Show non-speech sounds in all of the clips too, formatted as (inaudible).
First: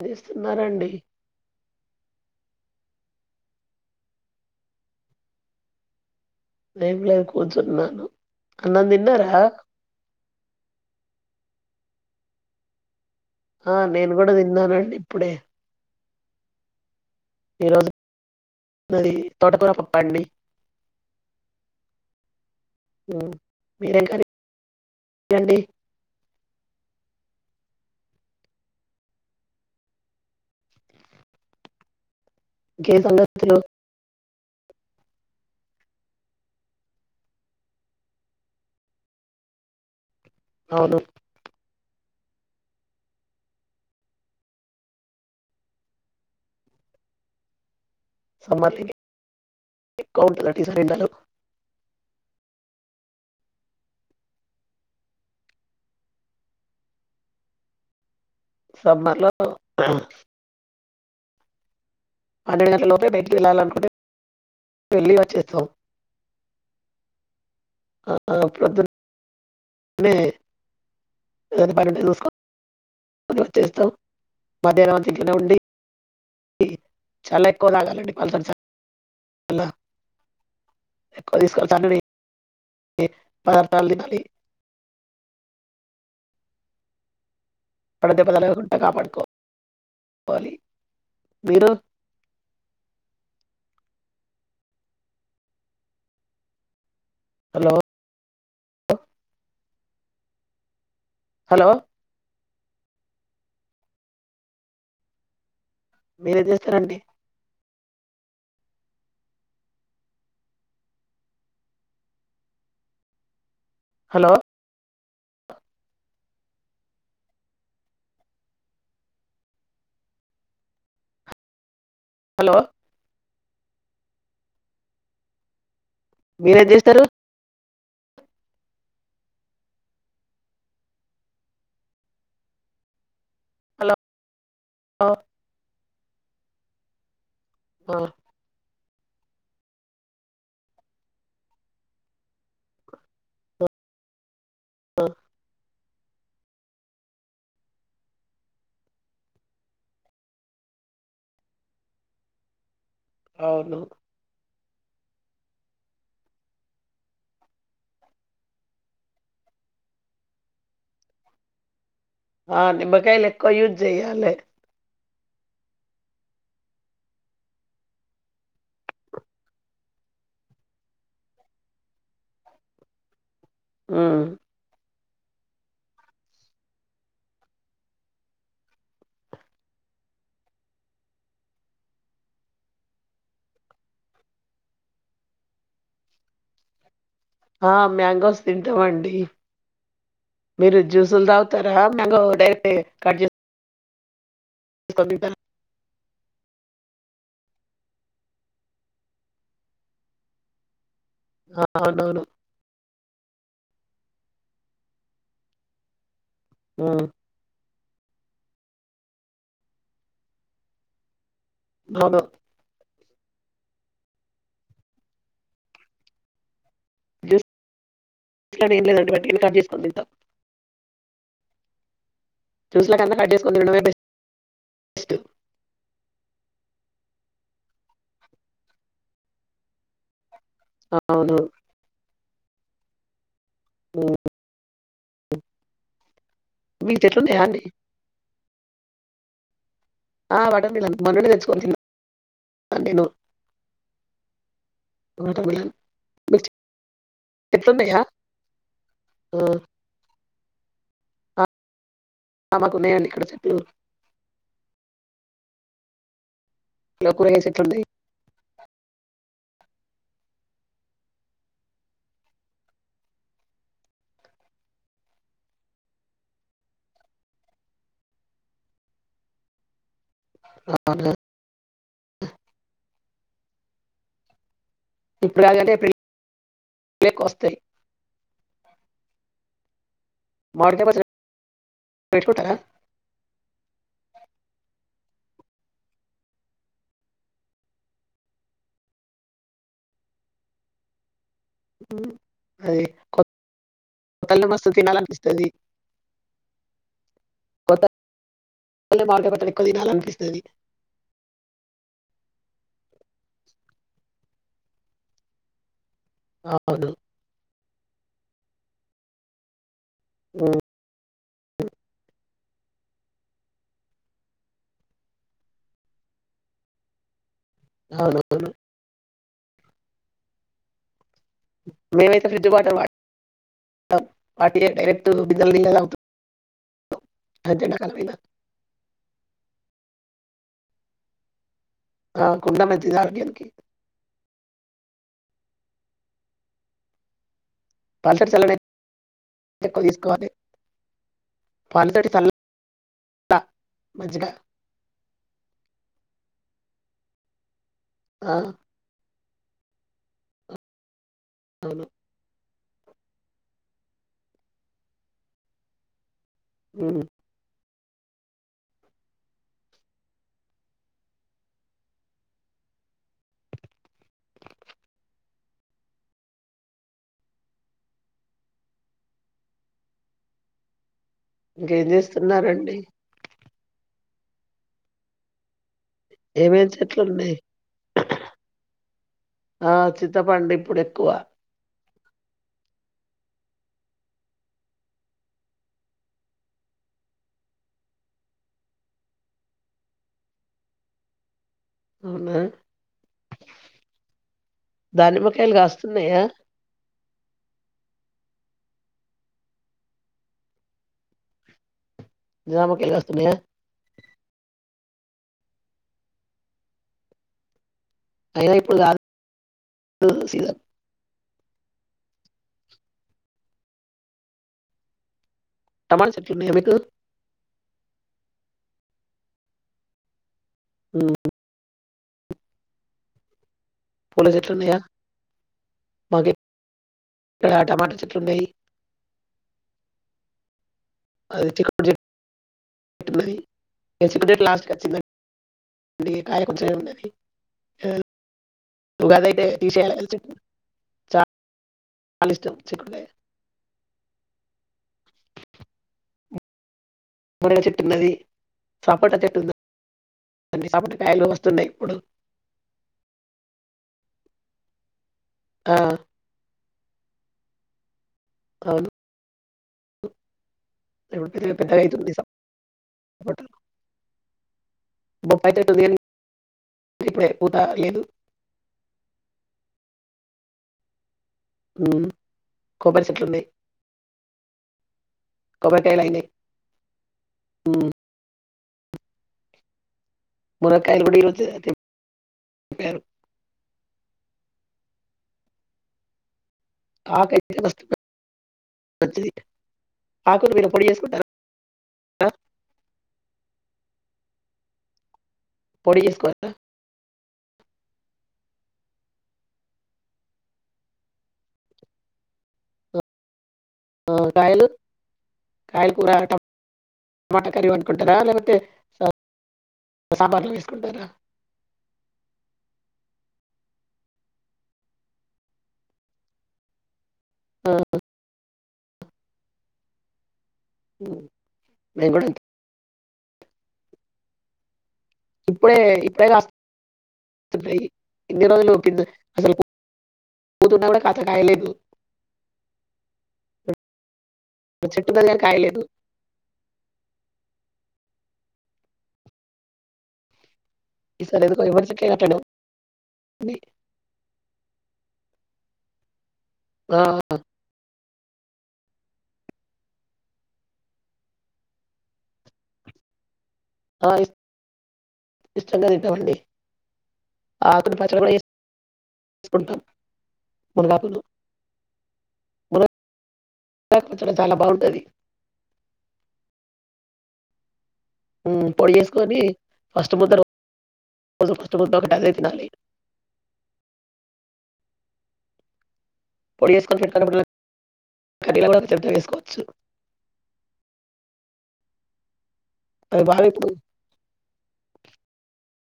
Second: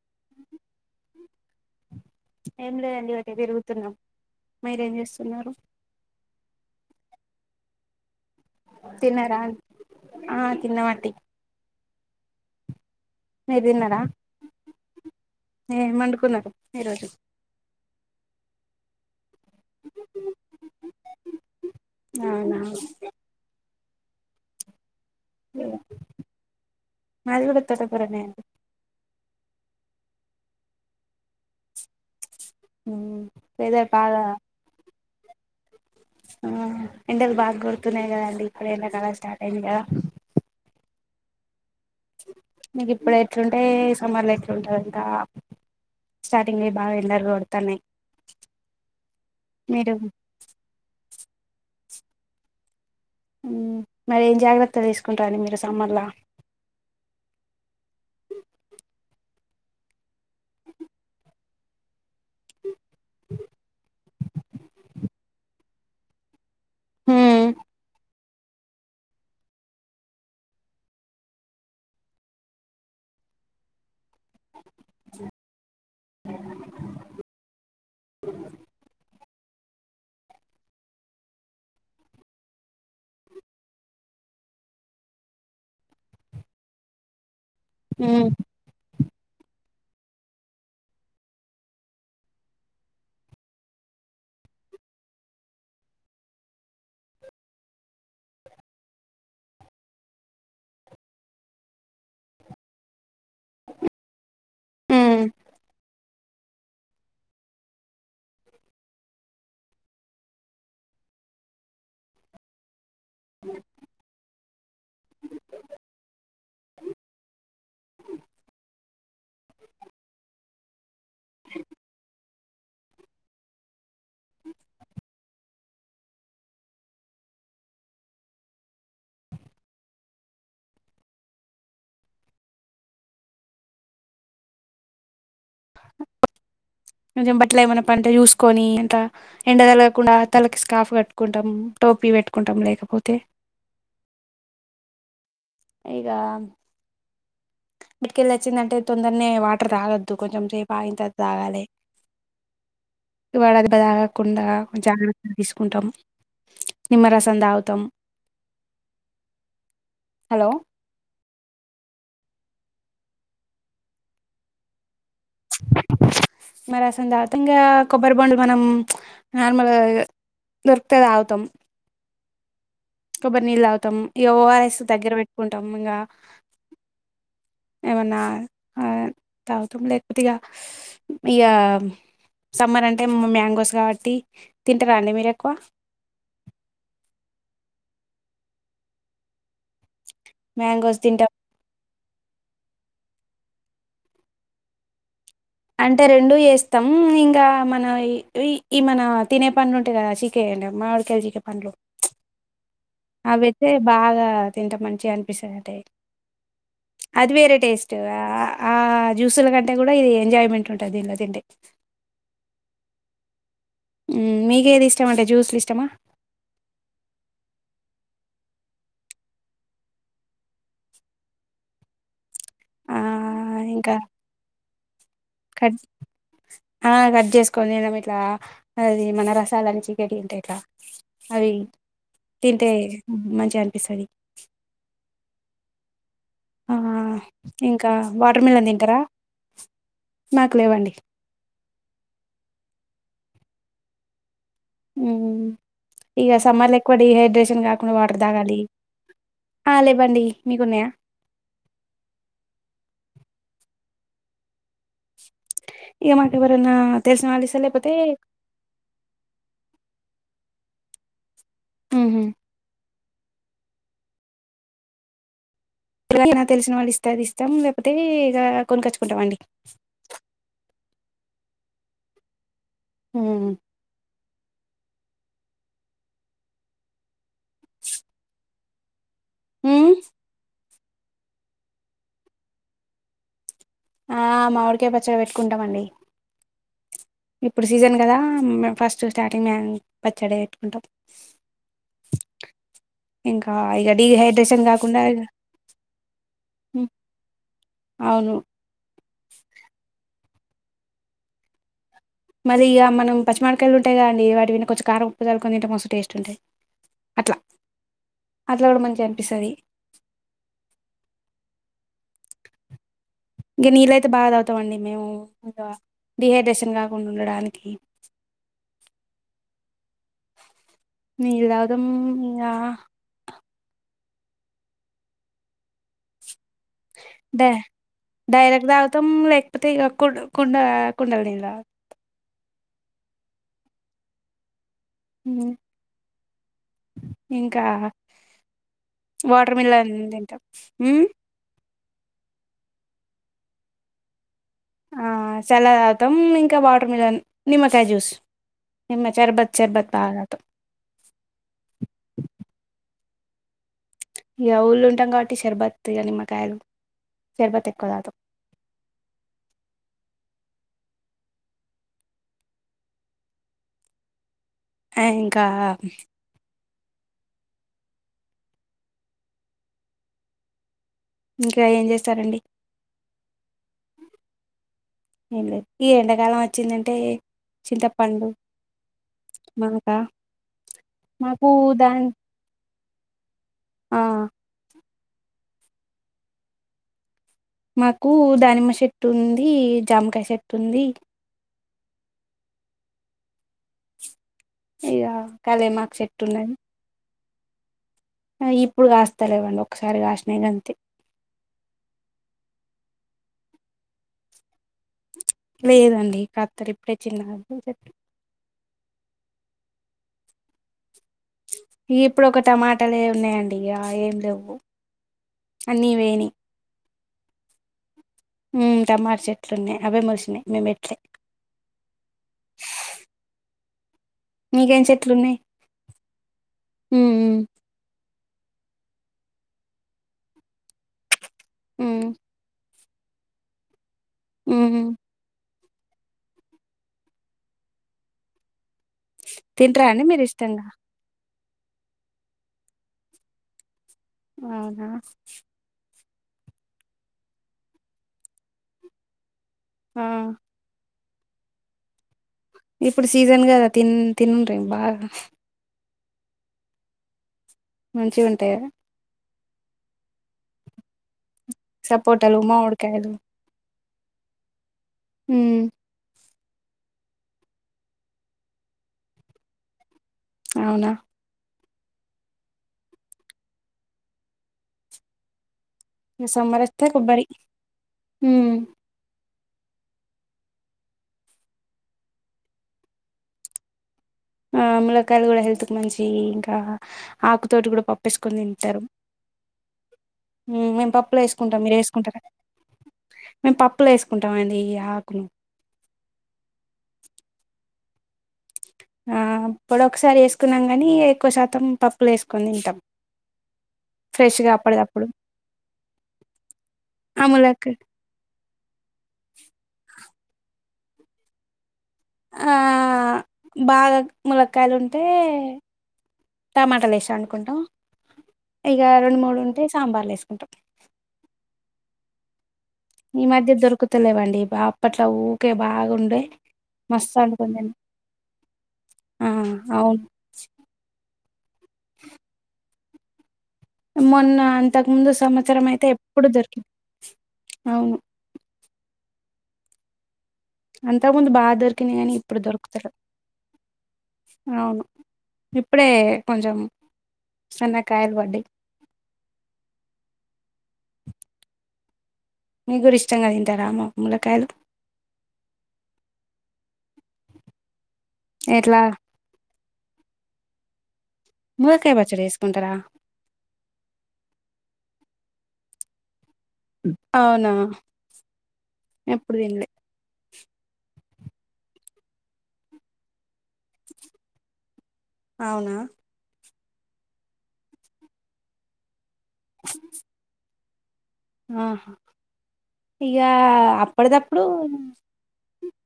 అందేస్తున్నారండి ఏం లేదండి వటిగ తిరుగుతున్నాం మీరేం జేస్తున్నారు ఏం లేదు కూర్చున్నాను తిన్నారా అండీ ఆ తిన్నమాటి ఆ తిన్నారా నేను కూడా తిన్నానండి ఇప్పుడే ఏం వండుకున్నారు ఈరోజు ఈరోజు పది తోటకూర పప్పండి అవునా మీదేం కర్రీ అండి మాదిగూడ తోటకురనే అండి ఊ ఇంకే సంగతులు వేసవికాలం ఆ ఎండలు బాగోడుతున్నాయి కదండి ఇప్పుడే ఎండ కాలం స్టార్టైంది కదా కొందరు మీకిప్పుడే ఇట్లుంటే సమ్మర్ల ఎట్లుంటదో ఇంక స్టార్టింగే బా గేండలుగోడ్తున్నాయ్ సమ్మర్లీ ఎక్కో ఉంటాదాండి ఏండలు ఊ మరేం జాగ్రత్తలు తీసుకుంటారండి మీరు సమ్మర్ల ఆహ్ సమ్మర్లో ఆ పన్నెండు గంటల లోపే బయటికేళ్ళాలనుకుంటే పెళ్ళిల చేత్తో ఊ అ అ అపుడపుడు (unintelligible) మధ్యాహ్నం అంత ఇంట్లనే ఉండి చాలా ఎక్కువలాగాలండి పల్స చార్లా ఎక్కువ తీసుకెళ్ళితండండి పదార్థాలు తినాలి వడదెబ ఉమ్ తగలగుంట కాపాడుకో చెప్పాలి మీరు హలో హలో ఊ మీరేం చేస్తారండి హలో హలో మీరేం జేస్తరు హలో ఒ నిజం బట్ల ఏమైనా ఆ, పంట చూసుకొని త ఎండ తలగకుండా తలకి స్కాఫ్ కట్టుకుంటాం టోపీ పెట్టుకుంటాం లేకపోతే అ ఇగా బటికెళ్ళచ్చిందంటే తొందరనే వాటర్ తాగొద్దు కొంచెం సేపు ఆగిం తరువాత తాగాలే వడ దేబ్బ అవును తాగకుండా జాగ్రతల్ తీసుకుంటాం నిమ్మరసం తాగుతాం హలో ఆ నిమ్మకాయలేక్కువ యూజ్ చెయ్యాలే నిమ్మరసం దాగితే ఇంగా కొబ్బరిబోండం మనం నార్మల్గా దోర్క్తే దాగుతం కొబ్బర్నీళ్ళు తాగుతాం ఉమ్. ఇగ ఓఆర్ఎస్ దగ్గర పెట్టుకుంటాం ఇంకా ఏమన్నా ఆ తాగుతుం లేకపోతే ఇయా సమ్మర్ అంటే మ్యాంగోస్ కాబట్టి తింటారండి మీరేక్కువ ఆ మ్యాంగోస్ తింటమండి మీరు మ్యాంగోస్ జ్యూసులు తింటాం తాగుతారా మ్యాంగో డైరెక్ట్ కట్జేస్ కొణిద అంటే రెండు జేస్తాం ఇంకా మన ఈ మన తినే పండు ఉంటది కదా చికే మా ఆ అవునవును అవితే బాగా తింటా మంచిగా అనిపిస్తుంది అంటే ఉమ్, అది వేరే టేస్ట్ ఆ ఆ జ్యూసుల కంటే కూడా ఇది ఎంజాయ్మెంట్ ఉంటుంది దీన్ని తింటే అవును ఊ మీకేది ఇష్టమ అంటే జ్యూసులు ఇష్టమా జు జ్యూసలు అని ఎంలేదు అండి వట్టిగనే కట్ చేసుకొని తింటాం జ్యూస్ల ఆ కన్నా కట్ చేసుకొని తినడమే ఇంకా బెస్ట్ కట్ హా కట్ చేసుకొనినం ఇట్లా అది మన రసాలాని చికెటి అంటే ఇట్లా అవును అవి తింటే మంచి అనిపిస్తది ఉమ్. హా మీకు చెట్లు ఉన్నాయా అండి ఇంకా వాటర్ మెలన్ తింటారా హా మాకు లేవండి వాటర్మీలోన్ మొన్ననే తెచ్చుకొని తిన్న వాటర్ ఉమ్ మిలన్ ఇక మీకు సమ్మర్లో ఎక్కువ డిహైడ్రేషన్ చెట్లు కాకుండా ఉన్నాయా వాటర్ తాగాలి ఆ లేవండి మీకున్నాయా ఆ మాకు ఉన్నాయండి చెట్లు ఇక మాకూవరైనా ఇలా తెలిసిన కూరగాయ వల్ల చెట్లు ఇస్తారు ఉన్నాయి లేపోతే ఉహు ఎ తెలిసిన వాళ్ళు ఇస్తాది ఇస్తాం లేపోతే ఇక కొనుకొచ్చుకుంటాం అండి ఆలే ఉమ్ ఇప్పుడుగంటే ఏప్రిల్ ఎలక వస్తాయి మ్మ్ మామిడియక పచ్చడి పెట్టుకుంటారా ఆ మామిడికాయ పచ్చడి పెట్టుకుంటామండి ఇప్పుడు సీజన్ కదా ము ఫస్ట్ స్టార్టింగ్ మేము పచ్చడి పెట్టుకుంటాం ఉమ్. అది ఇంకా ఇకా డిహైడ్రేషన్ కాకుండా ఇ పోతే అవును మమ్మడికాయ పచ్చడి ఎక్కువ తినాలి అనిపిస్తది మరి ఇక మన పచ్చమడికాయలు ఉంటాయిదండి వాటి మీద కొంచం కారం ఉప్పు జల్లుకుని తింటే మస్తు టేస్ట్ టాయి అవును అట్లా అట్లా కూడా మంచిగా అనిపిస్తుంది హు హు ఇంక నీళ్ళ అయితే బాగా త అవుతాం అండి మేము ఇంకా డిహైడ్రేషన్ కాకుండా ఉండడానికి అవునువును నీళ్లు తాగుతాం ఇగ పార్టి డైరక్ట్ బిందాల నీలే తాగుతాం డే అది ఎండాకాలమైన డైరెక్ట్ తాగుతాం లేకపోతే ఇక కూ కుండ కుండా నీళ్లు తాగుతాం ఆ కుండా మంచిది ఆరోగ్యానికి ఉమ్ మ్ ఇంకా పల్సటి చల్లనైతే వాటర్మీలోన్ తింటం మ్ పచ్చడి కలపాలి మంచిగా సలాద్ అవుతాం ఇంకా వాటర్ మిలన్ నిమ్మకాయ జ్యూస్ ఆ నిమ్మకా షర్బత్ షర్బత్ తగ్గట్టు అవును ఇక ఊళ్ళు ఉంటాం కాబట్టి షర్బత్ ఇ నిమ్మకాయలు ఉమ్, ర్బత్ ఎక్కువ తాగుతాం ఆ ఇంకా ఇంకా ఏం ఇంకేం చేస్తారండి చేస్తున్నారండి ఏం లేదు ఈ ఎండాకాలం ఏమేం వచ్చిందంటే చెట్లు ఉన్నాయి చింతపండు ఆ మనక చింతపండు ఇప్పుడు ఎక్కువ మాకు దాని ఆ మాకు దానిమ్మ చెట్టు ఉంది జామకాయ చెట్టు ఉంది అవున ఇగ దానిమ్మకాయలు కళ్యామక్ చెట్టు కాస్తున్నాయా ఉన్నది ఇప్పుడు కాస్తా లేవ్ అండి ఒకసారి కాసినై గంతే జామకాయలు కాస్తున్నాయియ లేదండి ఖత్తలె ఇప్పుడే చిన్న చె అయ్యో ఇప్పుడు గాదు సీజన్ ఇ ఇప్పుడోక టమాటలే ఏ ఉన్నాయండి ఇగ ఏం లేవు అన్నీ టమాట్ పోయినాయి చెట్లు ఉన్నాయా మీకు ఉమ్ టమాట చెట్లు ఉన్నయి అవే మోలిసినయి మేం బెట్లే ఉమ్, ఫులు చెట్లు ఉన్నాయా ఉన్నాయి మాక్ హ్మ్. టమాటా చే ట్లున్నాయి అది చిక్కుడు హ్మ్. చెట్ చేస్తున్నదీ ఇగ చికూడ్ లాస్ట్ హ్మ్. హ్మ్. కాచిన్ దా ఇగ కాయ కొంచమ్మే ఉన్నది ఏ ఉగాదైతే తింటరా అండి తిసేయాలె చెట్టు మీరిష్టంగా? చాన్ ఇష్టం చికూడ్కాయ అవునా పూల చెట్టు ఉన్నది సపోటా చెట్టు ఆ! ఉన్నదా సపోట కాయలు వస్తున్నాయి ఇప్పుడు ఇప్పుడు సీజన్ కదా తిం తినుంరి బాగా ఆ మంచి ఉంటాయా అవును (inaudible) పెద్దగౌతుంది స సపోటాలు, మామిడికాయలు. సపోటా బొప్పాయి హ్మ్. చెట్టు వుంది గాని ఇప్పుడే పుతా లేదు అవునా ఉమ్ కోబ్బరి చెట్లు ఉన్నాయి కొబ్బరికాయలు అయినాయి ఇగ సమ్మర్ ఒస్తే కొబ్బరి ఉమ్, మ్ మున్నక్కాయలు కూడా ఈరోజె తింప్పారు ఆ ములకాయలు కూడా హెల్త్ క్ మంచి ఇగ ఇంకా ఆకైతే ఆకుతోటి కూడా మస్తు పప్పేసుకొని తింటారు మంచిది ఆకులు మీరు మ్ పొడి మేము పప్పులో చేసుకుంటారా ఎసుకుంటాం మీరు ఎసుకుంటారా మేము పప్పులొ ఎసుకుంటాం అండి ఈ ఆకును పోడి చేసుకోవధా ఆ పొడి ఒకసారి ఎసుకున్నాం కానీ ఎక్కువ శాతం పప్పులు ఎసుకుని తింటాం ఆ ఫ్రెష్‌గా కాయలు అప్పడిదప్పుడు. కాయలు కూర టామ్ ఆ టమాటా ములక్క కర్రీ వండుకుంటరా లేకపోతే స సాంబార్ లో వేసుకుంటారా ఆ అ బాగా ములక్కయలు ఉంటే టమాటాల ఏసీ అండ్ కుంటాం ఆ, ఇగా రెండు మూడు ఉంటే సాంబార్లు వేసుకుంటాం మ్ మేం కూడా అంతే ఈ మధ్య దొరుకుతలేవండి అప్పట్లో ఊకే ఇప్పుడే బాగుండే ఇప్పుడే మస్త్ అండుకోని తిన్నం కాస్తుంటాయి ఇన్ని రోజులు కింద మేం ఆ అవ్ను పాతకాయ లేదు మొన్న అంతక ముందు కానీ సంవత్సరం కాయలేదు అయితే ఎప్పుడు దొరికింది అవును అంతా ముందు ఈసారి బాగా ఎందుకో ఎవరి దొరికింది చెట్లే కానీ అట్లనే ఇప్పుడు దొరుకుతాలేవ్ ఉంది అవును అప్పుడే కొంచం ఆ, సనగా కాయలు పడై మిక్ గూడ ఇష్టంగా తింటారా ఇంక రామం ఆ, ఇస్- ముల్లకాయలు ఇష్టంగా తింటామండి. ఆకుల పచ్చడీ కూడా ఎట్లా చేస్ కుంటాం మునుగకులు. ములక్కాయ పచ్చడి వేసుకుంటారా (unintelligible) చాలా బాగుంటది అవునా ఉమ్ పొడి ఎప్పుడు చేస్కోనీ తినలే ఫస్ట్ ముద్ర. అది ఫస్ట్ ముద్ద ఒక్కటీ అదే తినాలి. అవునా. పొడి చేస్కోని పెట్టుకున్నప్పుడల్లా కడియాలంతవేస్కోవచ్చూ. ఆహా అది ఇగా బాగా ఇప్పుడు అప్పడిదప్పుడు.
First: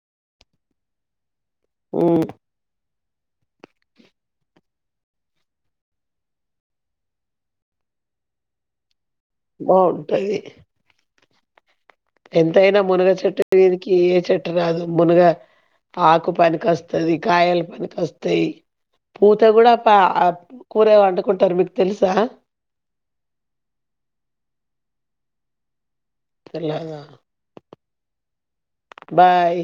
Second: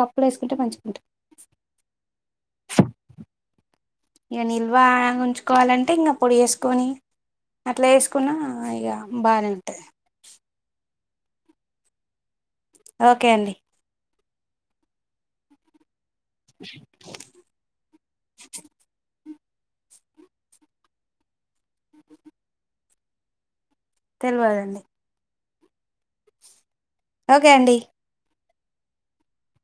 పప్పులేస్కుంటే మంచిగుంటది. ఉమ్. ఇక నిల్వా ఉంచుకోవాలంటే ఇంక పొడిచేస్కోనీ. అట్లా ఏస్కున్నా ఇగా. బాగుంటది. ఎంతైనా మునగ ఓకే చెట్టు అండి మీదికి ఏ చెట్టు రాదు మునగ. ఆకు పనికొస్తది కాయలు పనికొస్తాయి. పూత కూడా పా కూర వండుకుంటారు మీకు తెల్సా. తెల్వదండి. ఎలాగా. ఓకే అండి. బాయ్.